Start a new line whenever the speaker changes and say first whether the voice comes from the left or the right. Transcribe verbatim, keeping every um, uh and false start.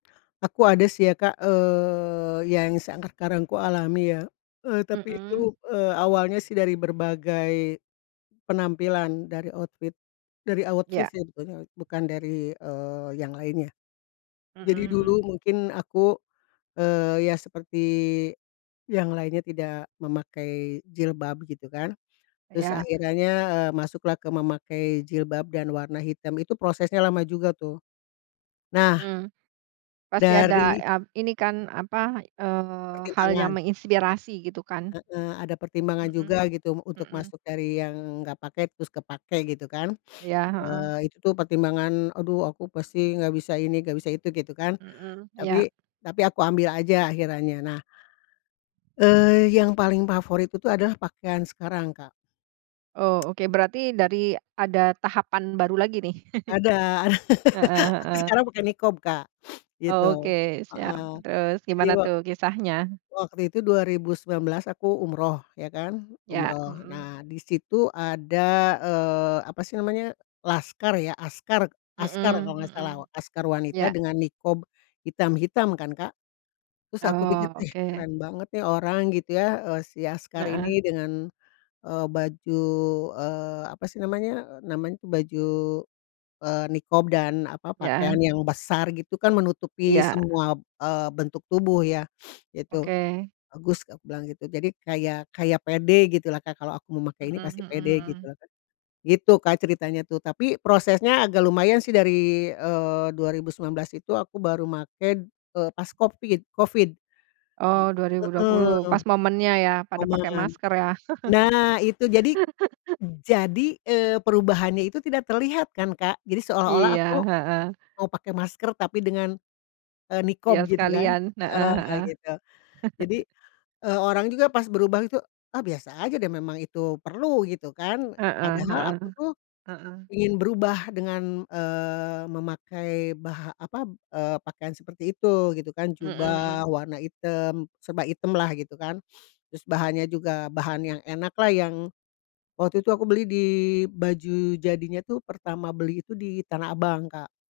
left: Aku ada sih ya, Kak, eee, seangkakarang kualami ya, eee, tapi itu,
right: Mhm.
left: eee, awalnya sih dari berbagai penampilan, dari outfit dari outfit
right: Iya.
left: sih pokoknya, bukan dari, eee, yang lainnya.
right: Mhm
left: Jadi
right: mhm.
left: dulu mungkin aku, eee, ya seperti yang lainnya tidak memakai jilbab gitu kan, terus
right: Iya.
left: akhirannya, eee, masuklah ke memakai jilbab dan warna hitam, itu prosesnya lama juga tuh. Nah,
right: Hmm, pasti ada
left: dari
right: a ini kan, apa, eee, hal yang
left: Pertimbangan.
right: menginspirasi gitu kan?
left: Heeh, ada pertimbangan
right: Mhm,
left: juga gitu untuk
right: mhm.
left: masuk dari yang gak pakai, terus kepakai gitu kan,
right: Iya, heeh.
left: eee, itu tuh pertimbangan, "Aduh aku pasti nggak bisa ini, nggak bisa itu," gitu kan.
right: Mhm, iya.
left: Tapi tapi aku ambil aja akhirannya. Nah eee, yang paling favorit itu adalah pakaian sekarang, Kak.
right: Oh, oke berarti dari, ada tahapan baru lagi nih.
left: Ada ada.
right: Heeh
left: Aku
right: heeh.
left: sekarang pakai niqab, Kak, gitu,
right: Oke,
left: heeh.
right: siap terus
left: Jadi
right: gimana
left: wak
right: tuh kisahnya?
left: waktu itu dua ribu sembilan belas aku umroh ya kan,
right: Ya,
left: umroh.
right: mhm.
left: Nah, di situ ada, eee, apa sih namanya, laskar ya, askar askar kalau
right: Mhm
left: nggak
right: mhm,
left: salah. Askar wanita
right: iya.
left: dengan niqab hitam-hitam kan, Kak. Terus aku pikir,
right: Oh,
left: "Ih
right: oke.
left: keren banget nih orang," gitu ya, eee, si askar
right: Heeh.
left: ini dengan, eee, baju, eee, apa sih namanya, namanya baju, eee, niqab dan, apa,
right: Ya,
left: pakaian
right: eh.
left: yang besar gitu kan menutupi
right: Iya.
left: semua, eee, bentuk tubuh ya, itu.
right: Oke.
left: "Bagus" aku bilang gitu. Jadi kayak kayak pede gitu lah, Kak, kalau aku memakai
right: Mhm
left: ini pasti
right: mhm
left: pede gitu
right: mhm.
left: lah Kak. Gitu, Kak, ceritanya tuh, tapi prosesnya agak lumayan sih dari, eee, dua ribu sembilan belas itu aku baru make, eee, pas Covid Covid.
right: Oh,
left: Ji
right: dua ribu dua puluh
left: heeh,
right: pas momennya ya, pada pakai
left: momen.
right: masker ya.
left: Nah, itu, jadi jadi, eee, perubahannya itu tidak terlihat kan, Kak. Jadi seolah-olah
right: Iya,
left: aku
right: heeh.
left: mau pakai masker tapi dengan, eee,
right: Iya
left: niqab gitu kan
right: sekalian, heeh
left: heeh,
right: heeh.
left: gitu. Jadi, eee, orang juga pas berubah gitu, "Ah biasa aja deh, memang itu perlu gitu kan."
right: Heeh
left: Padahal
right: heeh,
left: aku tuh
right: heeh.
left: ingin berubah dengan, eee, memakai bah apa, eee, pakaian seperti itu gitu kan.
right: Mhm
left: Jubah
right: mhm.
left: warna item, serba item lah gitu kan. Terus bahannya juga bahan yang enak lah yang, waktu itu aku beli di baju jadinya tuh pertama beli itu di Tanah Abang, Kak.